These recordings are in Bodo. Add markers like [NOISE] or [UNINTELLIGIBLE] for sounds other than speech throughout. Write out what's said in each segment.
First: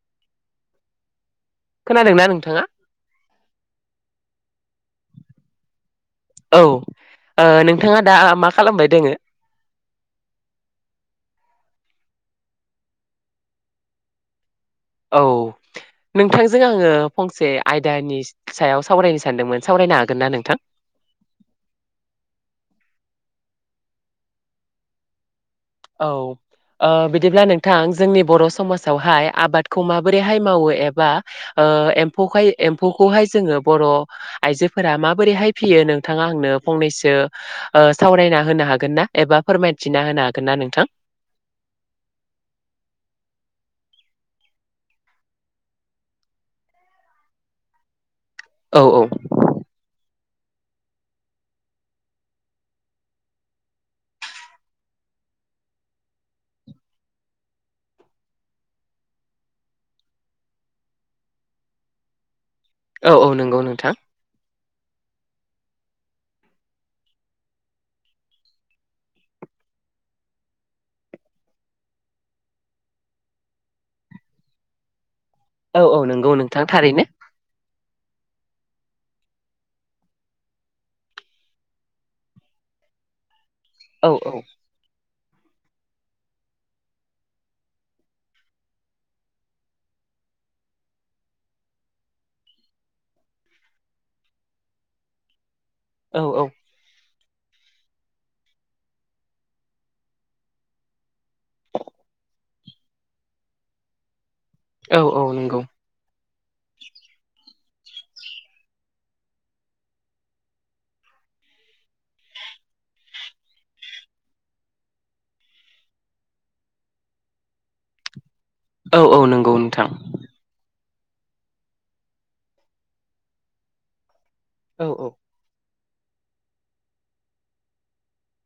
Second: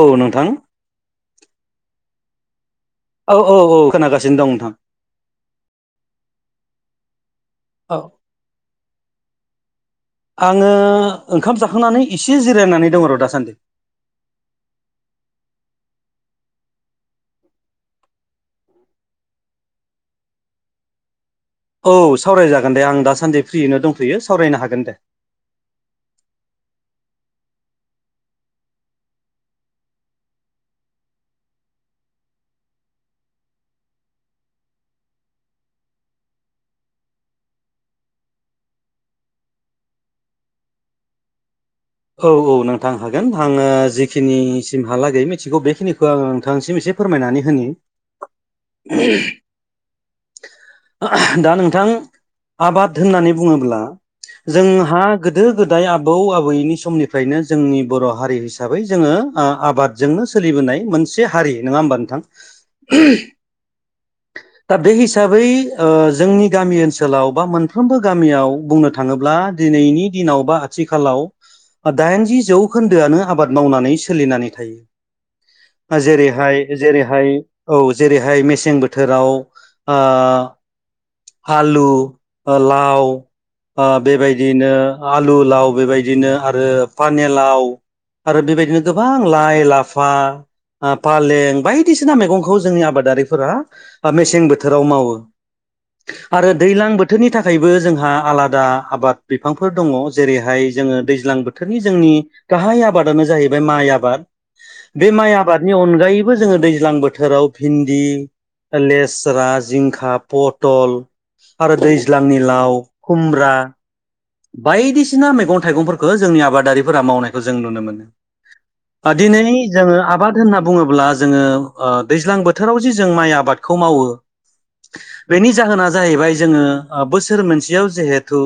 औ नोंथां औ खोनादोंना नोंथाङा औ औ औ खोनागासिनो दं नोंथां औ ओ औ नोंथाङा दा मा खालामबाय दोङो आङो ओंखाम जाखांनानै एसे जिरायनानै दं र' दासान्दि औ नोंथांजों आङो फंसे आयदानि सायाव सावरायनो सानदोंमोन सावरायनो हागोन ना नोंथां औ सावरायजागोन दे आं दासान्दि फ्रियैनो दंथयो सावरायनो हागोन दे औ ओ बिदिब्ला नोंथां जोंनि बर' समाजावहाय आबादखौ माबोरैहाय मावो एबा ओ एम्फौखाय एम्फौखौहाय जोङो बर आइजोफोरा माबोरैहाय फियो नोंथाङा आंनो फंनैसो ओ सावरायना होनो हागोन ना एबा फोरमायथिना होनो हागोन गोनना नोंथां औ औ नोंथां हागोन आङो जिखिनिसिमहालागै मिथिगौ बेखिनिखौ आं नोंथांसिम एसे फोरमायनानै होनि औ औ दा नोंथां आबाद होननानै बुङोब्ला जोंहा गोदो गोदाय आबौ आबैनि स समनिफ्रायनो जोंनि बर' हारि हिसाबै जोङो आबादजोंनो सोलिबोनाय मोनसे हारि नङा होमबानोथां औ औ नंगौ नोंथां दा बे हिसाबै ओ जोंनि गामि ओनसोलाव बा मोनफ्रोमबो गामियाव बुंनो थाङोब्ला दि दिनैनि दिनाव बा आथिखालाव ओ दाइनजि जौखोन्दोआनो आबाद मावनानै सोलिनानै औ औ थायो नंगौ नोंथां जेरैहाय थारैनो जेरैहाय औ जेरैहाय मेसें बोथोराव ओ आलु ओ लाव ओ औ औ बेबायदिनो आलु लाव बेबायदिनो आरो पानेलाव आरो बेबायदिनो गोबां लाइ लाफा आ पालें बायदिसिना मेगंखौ जोंनि आबादारिफोरा मेसें बोथोराव मावो औ औ आरो दैलां बोथ थोरनि थाखायबो जोंहा आलादा आबाद बिफांफोर दङ' जेरैहाय जोङो दैज्लां बोथ थोरनि जोंनि गाहाय आबादानो जाहैबाय माइ आबाद औ बे औ माइ नंगौ आबादनि अनगायै बो जोङो दैज्लां बोथोराव भिन्दि ओ लेस्रा, जिंखा, पटल आरो दैज्लांनि लाव खुमब्रा बायदिसिना मैगं थाइगंफोरखो जोंनि आबादारिफोरा मावनायखो जों नुनो मोनो औ आ औ दिनै नंगौ नोंथां जोङो आबाद होनना बुङो ब्ला जोङो ओ दैज्लां बोथोराव जे जों माइ आबादखौ मावो औ औ बेनि जाहोना जाहैबाय जोंङो ओ बोसोर मोनसेयाव जेहेथु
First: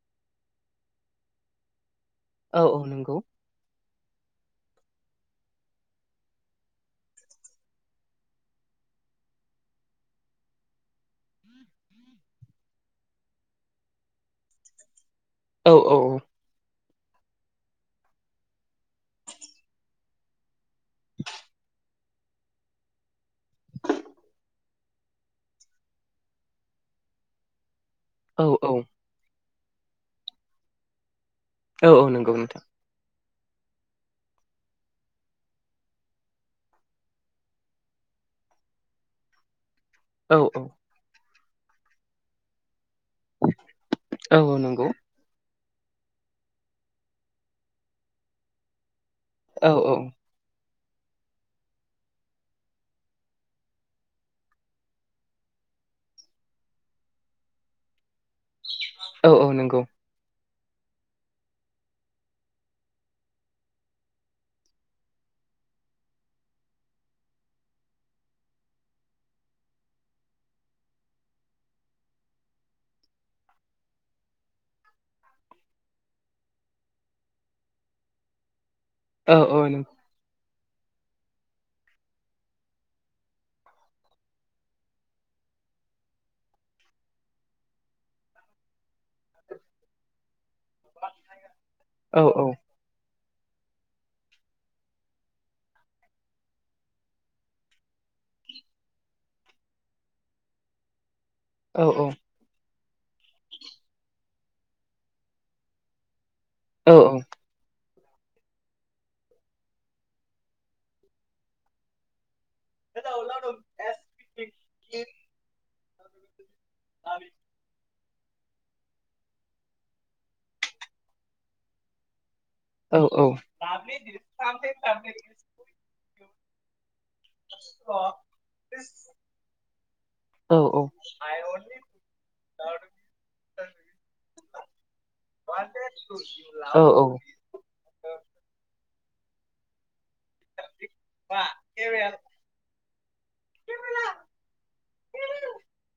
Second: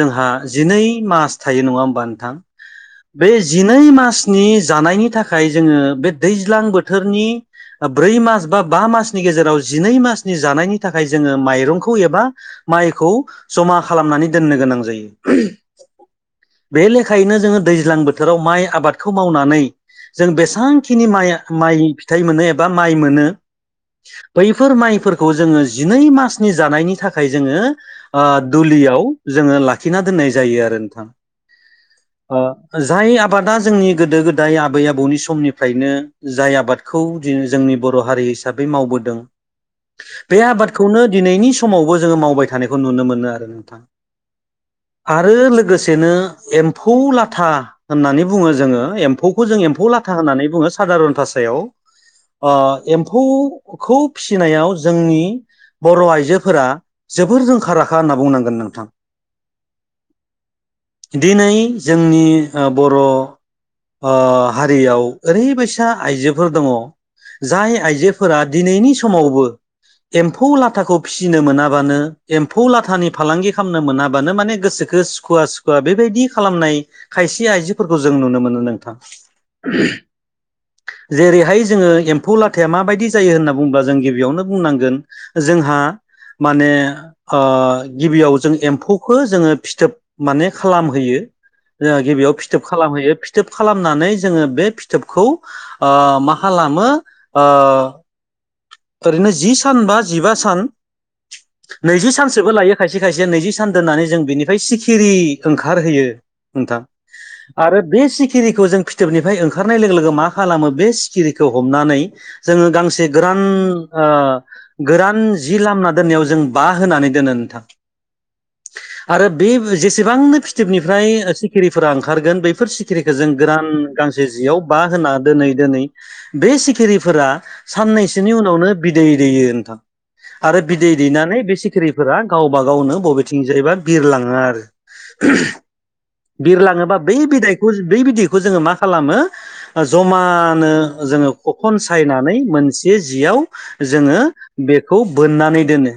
जोंहा जिनै मास थायो नङा होमबा नोंथां? औ औ नंगौ बे जिनै मा स्नि जानायनि थाखाय जोङो बे दैज्लां बोथोरनि ओ ब्रै मास बा बा मासनि गेजेराव जिनै मासनि जानायनि थाखाय जोङो माइरंखौ एबा माइखौ जमा खालामनानै दोननो गोनां जायो औ औ औ बे लेखायैनो जोङो दैज्लां बोथोराव माइ आबादखौ मावनानै जों बेसां खिनि माइ माइ फिथाइ मोनो एबा माइ मोनो बैफोर माइफोरखौ जोङो जिनै मासनि जानायनि थाखाय जोङो ओ औ दुलियाव जोङो लाखिना दोननाय जायो आरो नोंथां औ औ नंगौ ओ नोंथां जाय आ बादा जोंनि गोदो गोदाय आबै आबौनि समनिफ्रायनो जाय आबादखौ दि जोंनि बर' हारि हिसाबै मावबोदों औ बे औ आबादखौनो दिनैनि समावबो जोङो मावबाय थानायखौ नुनो मोनो आरो नोंथां औ औ नंगौ आरो लोगोसेनो एम्फौ लाथा होननानै बुङो जोङो एम फौखौ जों औ एम्फौ औ लाथा होननानै बुङो सादारन भाषायाव ओ एम्फौखौ फिसिनायाव जोंनि बर' आइजोफोरा जोबोर रोंखा राखा होनना बुंनांगोन नोंथां औ औ नंगौ दिनै जोंनि ओ बर' ओ‌ हारियाव ओरैबायसा आइजोफोर दङ' जाय आइजोफोरा दिनैनि समावबो एम्फौ लाथाखौ फिसिनो मोनाबानो एम्फौ लाथानि फालांगि खामनो मोना बानो माने गोसोखो सुखुवा-सुखुवा बेबायदि खालामनाय खायसे आइजोफोरखौ जों नुनो मोनो नों थां औ औ नंगौ [UNINTELLIGIBLE] जेरैहाय जोङो एम्फौ लाथाया माबायदि जायो होनना बुङोबा जों गिबियावनो बुंनांगोन जोंहा माने ओ गिबियाव जों एम्फौ खो जोङो फिथोब माने खालामहैयो ओ औ गिबियाव औ फिथोब खालामहोयो फिथोब खालामनानै जोङो बे फिथोबखौ ओ मा खालामो ओ ओरैनो जि सान बा जिबा सान औ नैजि सानसोबो लायो खायसे-खायसेया नैजिस सान दोननानै जों बेनिफ्राय सिखिरि ओंखारहयो नोंथां औ आरो बे सिखिरिखौ जों फिथोबनिफ्राय ओंखारनाय लोगो लोगो मा खालामो बे सिखिरिखौ हमनानै जोङो गांसे गोरान ओ गोरान जि लामना दोननायाव जों बा होनानै दोनो नोंथां आरो बे जेसेबांनो फिथोबनिफ्राय सिखिरिफोरा ओंखारगोन बे फोर औ सिखिरिखौ औ जों गोरान गांसे जियाव बाहोना दोनै-दोनै बे सिखिरि फोरा साननैसोनि उनावनो बिदै दैयो नोंथां। आरो औ बिदै औ औ दैनानै बे सिखिरिफोरा गावबा-गावनो बबे जोंबा बिरलाङो आरो नंगौ औ बिरलाङोबा बै बिदैखौ बै बिदैखौ जोङो मा खालामो जमानो जोङो ख'खन सायनानै मोनसे जियाव जोङो बेखौ बेखौ बोननानै दोनो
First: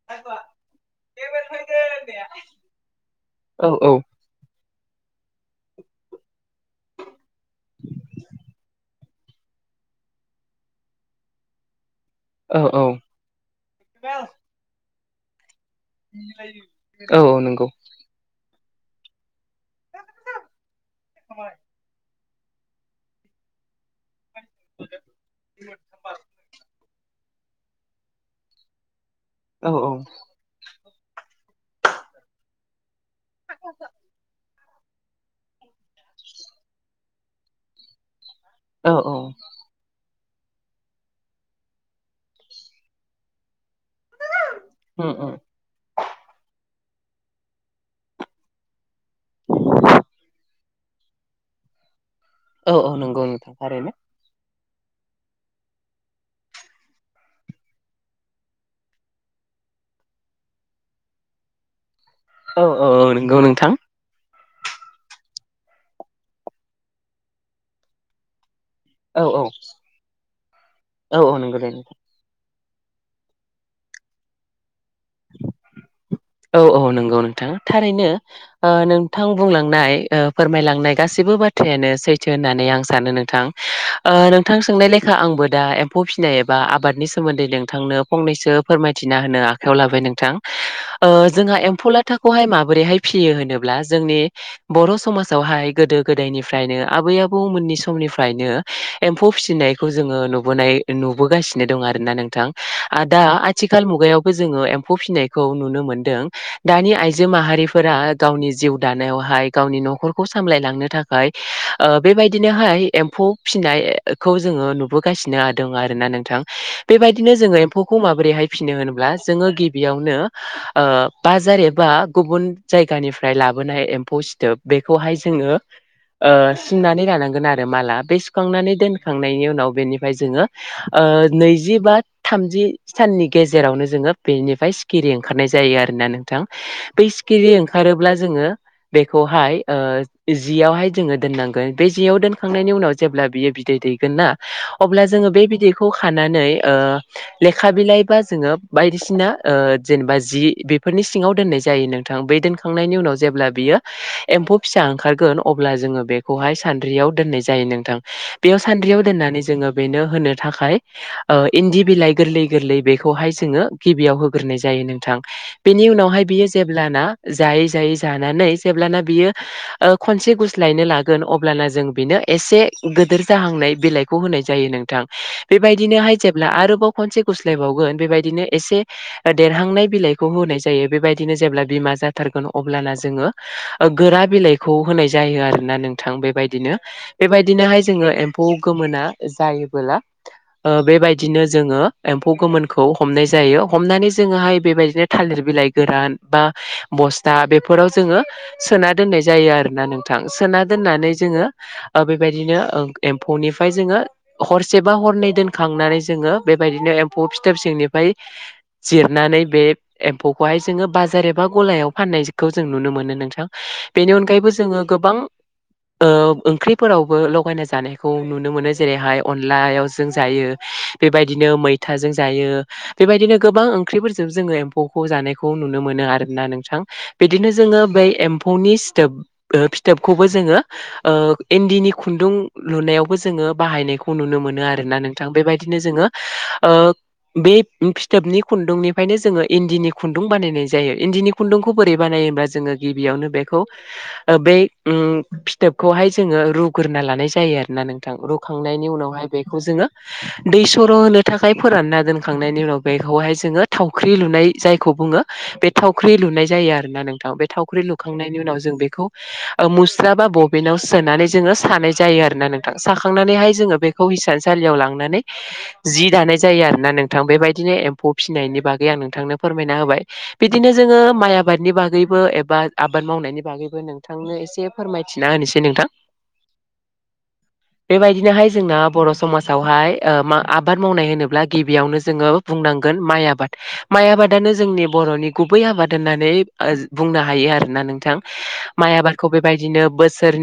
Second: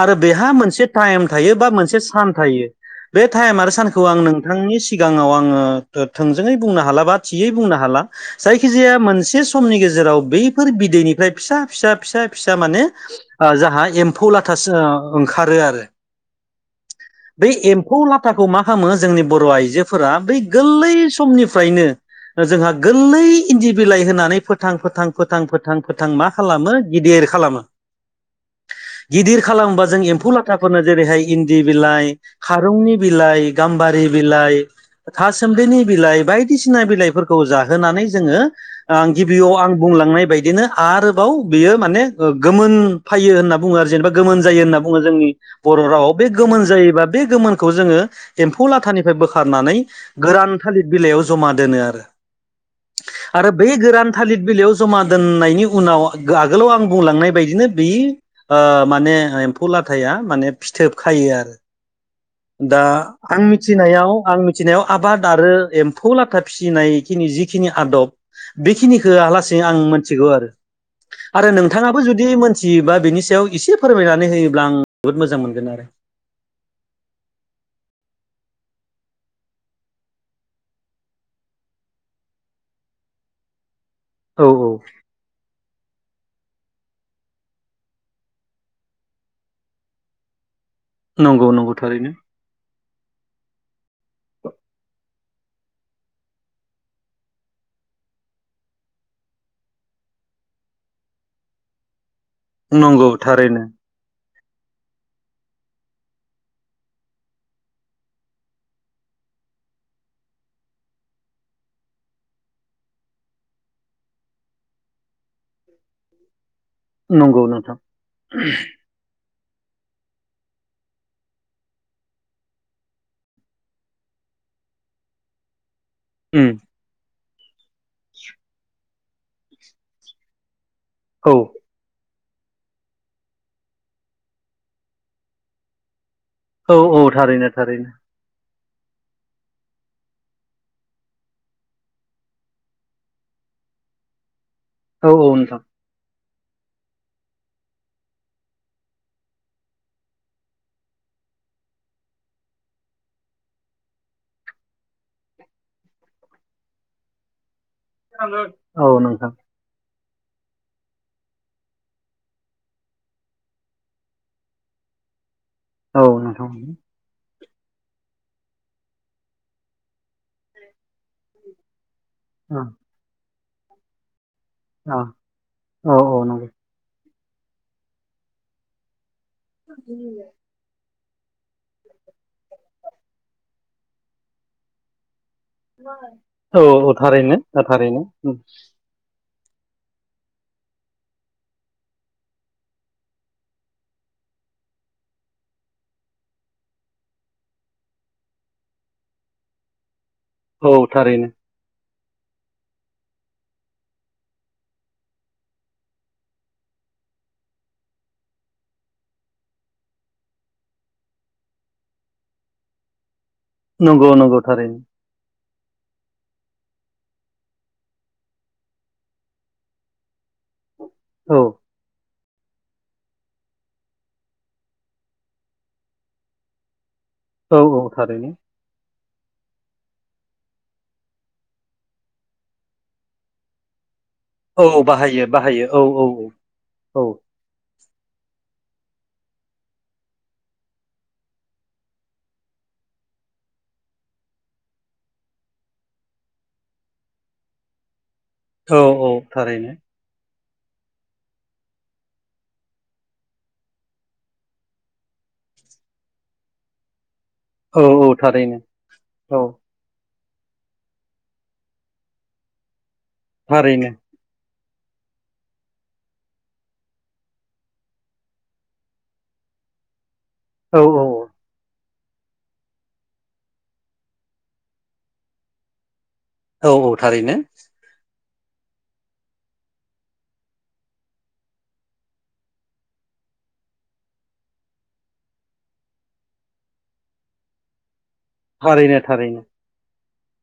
आरो बेहा मोनसे टाइम थायो बा मोनसे सान थायो बे टाइम आरो सानखौ उम नोंथांनि सिग सिगाङाव आङो थोंजोङै बुंनो हालाबा थियै बुंनो हाला जायखिजाया मोनसे समनि गेजेर गेजेराव बैफोर बिदैनिफ्राय फिसा-फिसा फिसा-फिसा माने जोंहा एम्फौ लाथासो ओंखारो आरो। बे एम्फौ लाथाखौ मा खालामो जोंनि बर' आइजोफोरा बै गोरलै समनिफ्रायनो जोंहा गोरलै इन्दि बिलाइ होनानै फोथां-फोथां फोथां फोथां-फोथां मा खालामो गिदिर खालामो, गिदिर खालामोबा जों एम्फौ लाथा नो जेरैहाय इन्दि बिलाइ, खारौनि बिलाइ, गाम्बारि बिलाइ थासोमब्लिनि बिलाइ बायदिसिना बिलाइफोरखौ जाहोनानै जोङो आं गिबियाव आं बुंलांनाय बायदिनो आरोबाव बियो माने गोमोन फैयो होननानै बुङो गोमोन जायो होनना बुङो जोंनि उम बर' रावाव बे गोमोन गोमोन जायोबा बे गोमोनखौ जोङो एम्फौ लाथानिफ्राय बोखारनानै गोरान थालिर बिलाइआव जमा दोनो औ औ नंगौ आरो नोंथां बे थारैनो गोरान थालिर बिलाइआव जमा दोननायनि उनाव आगोलाव आं बुंलांनाय बायदिनो बे माने एम्फौ लाथाया माने फिथोब खायो आरो औ दा औ औ नंगौ आं नोंथां मिथिनायाव आं मिथिनायाव आबाद आरो एम्फौ लाथा फिसिनायखिनि जिखिनि आदब बेखिनिखौ औ आं औ लासि आं मोनथिगौ आरो औ औ आरो नंगौ दे नोंथाङाबो जुदि मोन थियोबा बिनि सायाव एसे फोरमायनानै होयोब्ला आं जोबोद मोजां मोनगोन आरो। औ औ नंगौ नोंथां थारैनो नोंथां बुंलांनाय फोरमायलांनाय गासिबो बाथ्रायानो सैथो होननानै आं सानो नोंथां, ओ औ नोंथां सोंनाय लेखा आंबो दा एम्फौ फिसिनाय एबा आबादनि सोमोन्दै नोंथांनो फंनैसो फोरमायथिना होनो आखायाव लाबाय नोंथां। ओ नंगौ जोंहा नंगौ एम्फौ थारैनो लाथाखौहाय माबोरैहाय फिसियो होनोब्ला जोंनि बर' समाजावहाय गोदो-गोदायनिफ्रायनो आबै-आबौमोननि समनिफ निफ्रायनो एम्फौ फिसिनायखौ जोङो नुबोनाय नुबोगासिनो दं आरोना नों थां नंगौ दा थारैनो आथिखाल मुगायावबो जोङो एम्फौ फिसिनायखौ नुनो मोनो। दों दानि आइजो माहारिफोरा गावनि जिउ दानायावहाय गावनि न'खरखौ सामलायलांनो थाख थाखाय ओ बेबायदिनोहाय एम्फौ फिसिनायखौ जोङो नुबोगासिनोदों आरो। ना नोंथां बेबायदिनो नंगौ जोङो नोंथां एम्फौखौ माबोरैहाय फिसिनो होनब्ला जोङो गिबियावनो ओ बाजार एबा गुबुन जायगानिफ्राय लाबोनाय एम्फौ सिथोब बेखौहाय जोङो ओ उम सिननानै लानांगोन आरो माला बे सुखांनानै दोनखांनायनि उनाव बेनिफ्राय जोङो ओ औ नैजि बा थामजि साननि गेजेरावनो जोङो बेनिफाय सिखिरि ओंखारनाय जायो आरोना नों थां औ औ बै थारैनो सिखिरि थारैनो ओंखारोब्ला जोङो बेखौहाय ओ जियावहाय जोङो दोननांगोन बे जियाव दोनखांनायनि उनाव जेब्ला बियो बिदै दैगोन ना अब्ला औ जों औ नोंथां बिदैखौ खाना नानै ओ लेखा बिलाइ बा जोङो बायदिसिना ओ जेनेबा जि बेफोरनि सिङाव दोननाय जायो नोंथां बे दोनखां नायनि उनाव जेब्ला बियो एम्फौ फिसा ओंखारगोन गोन अब्ला जोङो बेखौ हाय सानद्रियाव दोननाय जायो‌ नोंथां। थाङो बेयाव औ सानद्रि याव नोंथां दोननानै जोङो बेनो होनो थाखाय ओ इन्दि बिलाइ गोरलै गोरलै बेखौ हाय जोङो गिबियाव होग्रोनाय जायो नोंथां। बेनि औ उनावहाय बियो नोंथां जेब्लाना जायै जायै जानानै जेब्लाना बियो ओ खनसे गुस्लायनो लागोन अब्लाना जों बेनो एसे गोदोर जाहांनाय बिलाइखौ होनाय जायो नोंथां औ बेबायदिनो औ हाय नंगौ जेब्ला आरोबाव खनसे गुस्लाय बावगोन बेबायदिनो एसे देरहांनाय बिलाइखौ होनाय जायो बेबायदि बिदिनो जेब्ला बिमा जाथार गोन अब्लाना जोङो ओ गोरा बिलाइखौ होनाय जाय जायो आरोना नोंथां औ बेबायदिनो औ थारैनो बेबायदिनो हाय थारैनो जोङो एम्फौ गोमोना जायोबोला ओ बेबायदिनो जोङो एम्फौ गोमोनखौ हमनाय जायो हमनानै जोङो हाय बेबायदिनो थालिर बिलाइ गोरान बा बस्था बेफोराव जोङो सोना दोननाय जायो आरोना नों थां सोना औ दोननानै थारैनो जोङो ओ बेबायदिनो ओं एम्फौ निफ्राय जोङो हरसेबा हरनै दोनखां नानै जोङो बेबायदिनो एम्फौ फिथोब सिंनिफ्राय जिरनानै बे एम्फौ खौहाय जोङो बाजार एबा गलायाव फाननायखौ जों नुनो मोनो नोंथां। नंगौ बेनि नंगौ अनगायैबो थारैनो जोङो गोबां ओ ओंख्रि फोरावबो लगायना जानायखौ नुनो मोनो जेरै हाय अनलायाव जों जायो। औ बेबायदिनो मैथाजों जायो बेबायदिनो गोबां ओंख्रि फोरजों जोङो एम्फौखौ जानायखौ नुनो मोनो आरोना नोंथां बिदिनो औ जोङो औ बै थारैनो एम्फौनि फिथोब ओ फिथोब खौबो जोङो ओ इन्दिनि खुन्दुं लुनायावबो जोङो बाहायनायखौ नुनो मोनो औ आरोना बाहायो नोंथां बाहायो बेबायदिनो औ जोङो औ ओ औ बे फिथोबनि खुन्दुंनि फ्रायनो जोङो इन्दिनि खुन्दुं बानायनाय जायो इन्दिनि खुन्दुंखौ बोरै बानायोबब्ला जोङो गिबियावनो बेखौ ओ बे बै उम फिथोब खौहाय जोङो रुगोरना लानाय जायो आरोना नों थां औ रुखांनायनि औ उनावहाय बेखौ थारैनो जोङो दै सर' होनो थाखाय फोरानना दोनखां नायनि उनाव बेखौहाय जोङो थावख्रि लु नाय जायखौ बुङो बे थावख्रि लुनाय जायो आरो ना नों थाव बे थावख्रि औ औ लुखांनायनि थारैनो उनाव जों बेखौ औ ओ मुस्रा बा बबेनाव सोनानै जोङो सानाय जायो आरोना नोंथां साखां नानै हाय जोङो थारैनो बेखौ हिसान सालियाव लांनानै जि दानाय जायो आरो ना नोंथां बेबायदिनो एम्फौ फिनायनि बागै आं नों थांनो फोरमायना होबाय बिदिनो औ जोङो माइ आबादनि बागै बो एबा आबाद मावनायनि बागैबो नोंथांनो एसे फोरमायथिना होनोसै नोंथां। औ औ थारैनो। बिनो हाय जोंना बर' समाजाव हाय ओ मा आबाद मावनाय होनोब्ला गिबियावनो जोङो बुंनांगोन माइ नि आबाद। माइ आबादानो जोंनि बर'नि गुबै आबाद होननानै ओ बुंनो हायो आरोना नोंथां। माइ थारैनो आबादखौ थारैनो बेबायदिनो बोस सोर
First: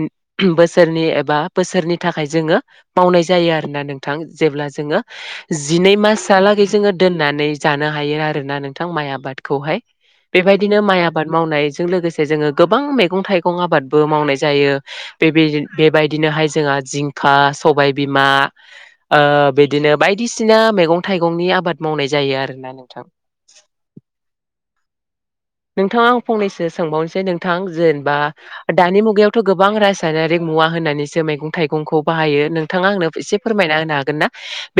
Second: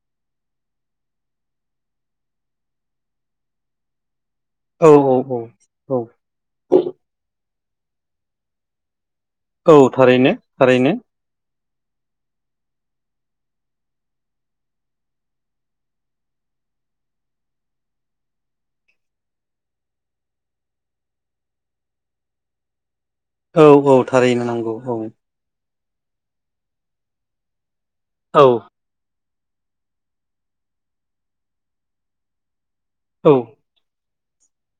बोसोरनि एबा बोसोरनि थाखाय जोङो मावनाय जायो आरोना नोंथां। जेब्ला औ जोङो औ जिनै मास हा लागै जोङो दोननानै जानो हायो आरोना नोंथां माइ आ आबाद औ खौहाय थारैनो बेबायदिनो थारैनो माइ आबाद मावनाय जों लोगोसे जोङो गोबां मैगं थाइगं आबादबो मावनाय जायो बेबाय बेबायदिनो हाय जोंहा जिंखा सबाय बिमा ओ बिदिनो बायदि सिना मैगं थाइगंनि आबाद मावनाय जायो आरोना नोंथां। औ औ थारैनो नंगौ औ। नोंथाङा आं फंनैसो सोंबावनसै नोंथां जेनबा औ दानि मुगायाव थ' गोबां रासायनारिक मुवा होनानैसो मैगं थाइगंखौ बाहायो नोंथाङा आंनो औ एसे फोरमायना होनो हागोन ना?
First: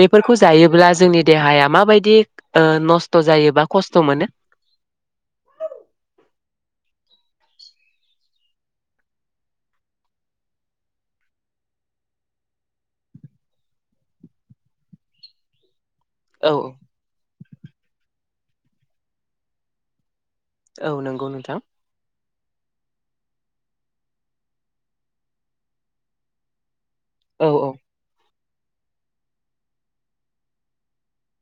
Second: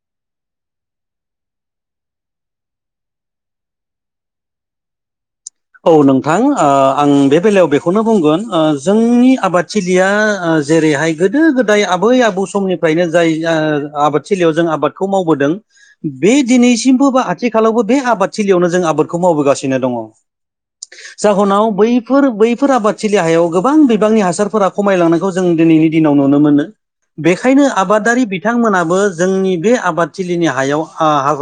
बेफोरखौ जायोब्ला जोंनि देहाया माबायदि ओ नस्थ' जायोबा खस्थ' मोनो [INAUDIBLE] औ नोंथां ओ आं बे बेलायाव बेखौनो बुंगोन ओ जोंनि आबाद थिलिया जेरैहाय गोदो गोदाय आबै आबौ समनिफ्रायनो जाय आबादथिलियाव जों आबादखौ मावबोदों बे औ दिनैसिमबो बा आथिखालावबो बे आबादथिलियावनो जों आबादखौ मावबोगासिनो दङ औ नंगौ नोंथां बेफोर बैफोर आबादथिलि हायाव गोबां बिबांनि हासारफोरा खमायलांनायखौ जों दिनैनि दिनाव नुनो मोनो औ बेखायनो औ आबादारि बि बिथांमोनाबो जोंनि बे आबादथिलिनि हायाव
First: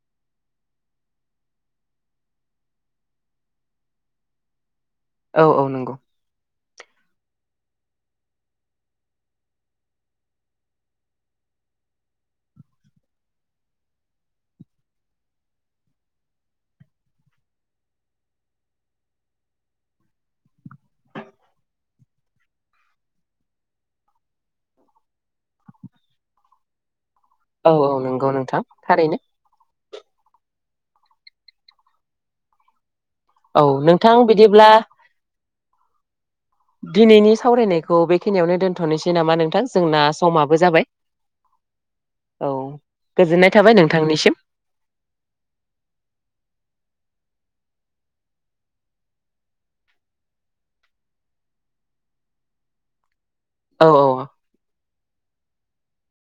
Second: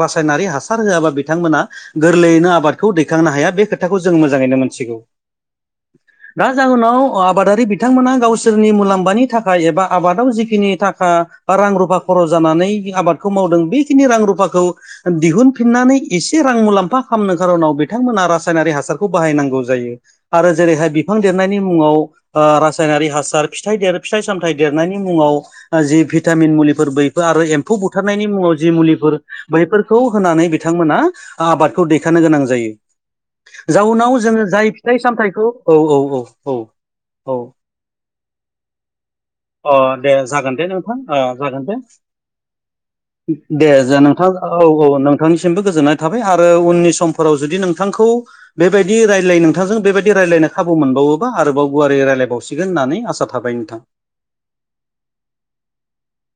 रासायनारि हासार होआबा बिथांमोना गोरलैयैनो आबादखौ दैखांनो हाया बे खोथाखौ जों मोजाङैनो मोनथिगौ औ औ नंगौ दा जाहोनाव आबादारि बिथांमोना गावसोरनि मुलाम्फानि थाखाय एबा आबादाव जिखिनि थाखा बा रां रुफा खरस जानानै आबादखौ मावदों बेखिनि रां रुफाखौ दिहुनफिननानै एसे रां मुलाम्फा खालामनो खारनाव बिथांमोना राज रनारि हासारखौ बाहायनांगौ जायो आरो जेरैहाय बिफां देरनायनि मुङाव ओ रासायनारि हासार फिथाइ देरो फिथाइ सामथाइ देरनायनि मुङाव जि भिटामिन मुलिफोर बो आरो औ एम्फौ औ बुथारनायनि नंगौ मुङाव नोंथां जि थारैनो मुलिफोर बैफैर खौ होनानै बिथांमोना आबादखौ दैखांनो गोनां जायो औ नोंथां जाउनाव जोङो बिदिब्ला जाय फिथाइ सामथाइखौ औ औ औ औ दिनैनि औ सावरायनायखौ बेखिनियावनो दोन्थ'नोसै नामा नोंथां अ जोंना दे जागोन दे समाबो जाबाय नोंथां ओ जागोन दे औ गोजोननाय दे थाबाय जे नोंथां नोंथांनिसिम औ औ नोंथांनिसिमबो गोजोननाय थाबाय आरो उननि समफोराव जुदि नोंथांखौ बेबायदि रायज्लाय नोंथांजों बेबायदि रायज्लायनो खाबु मोनबावोबा आरोबाव गुवारै रायलायबावसिगोन होननानै आसा खालाम थाबाय नोंथां औ औ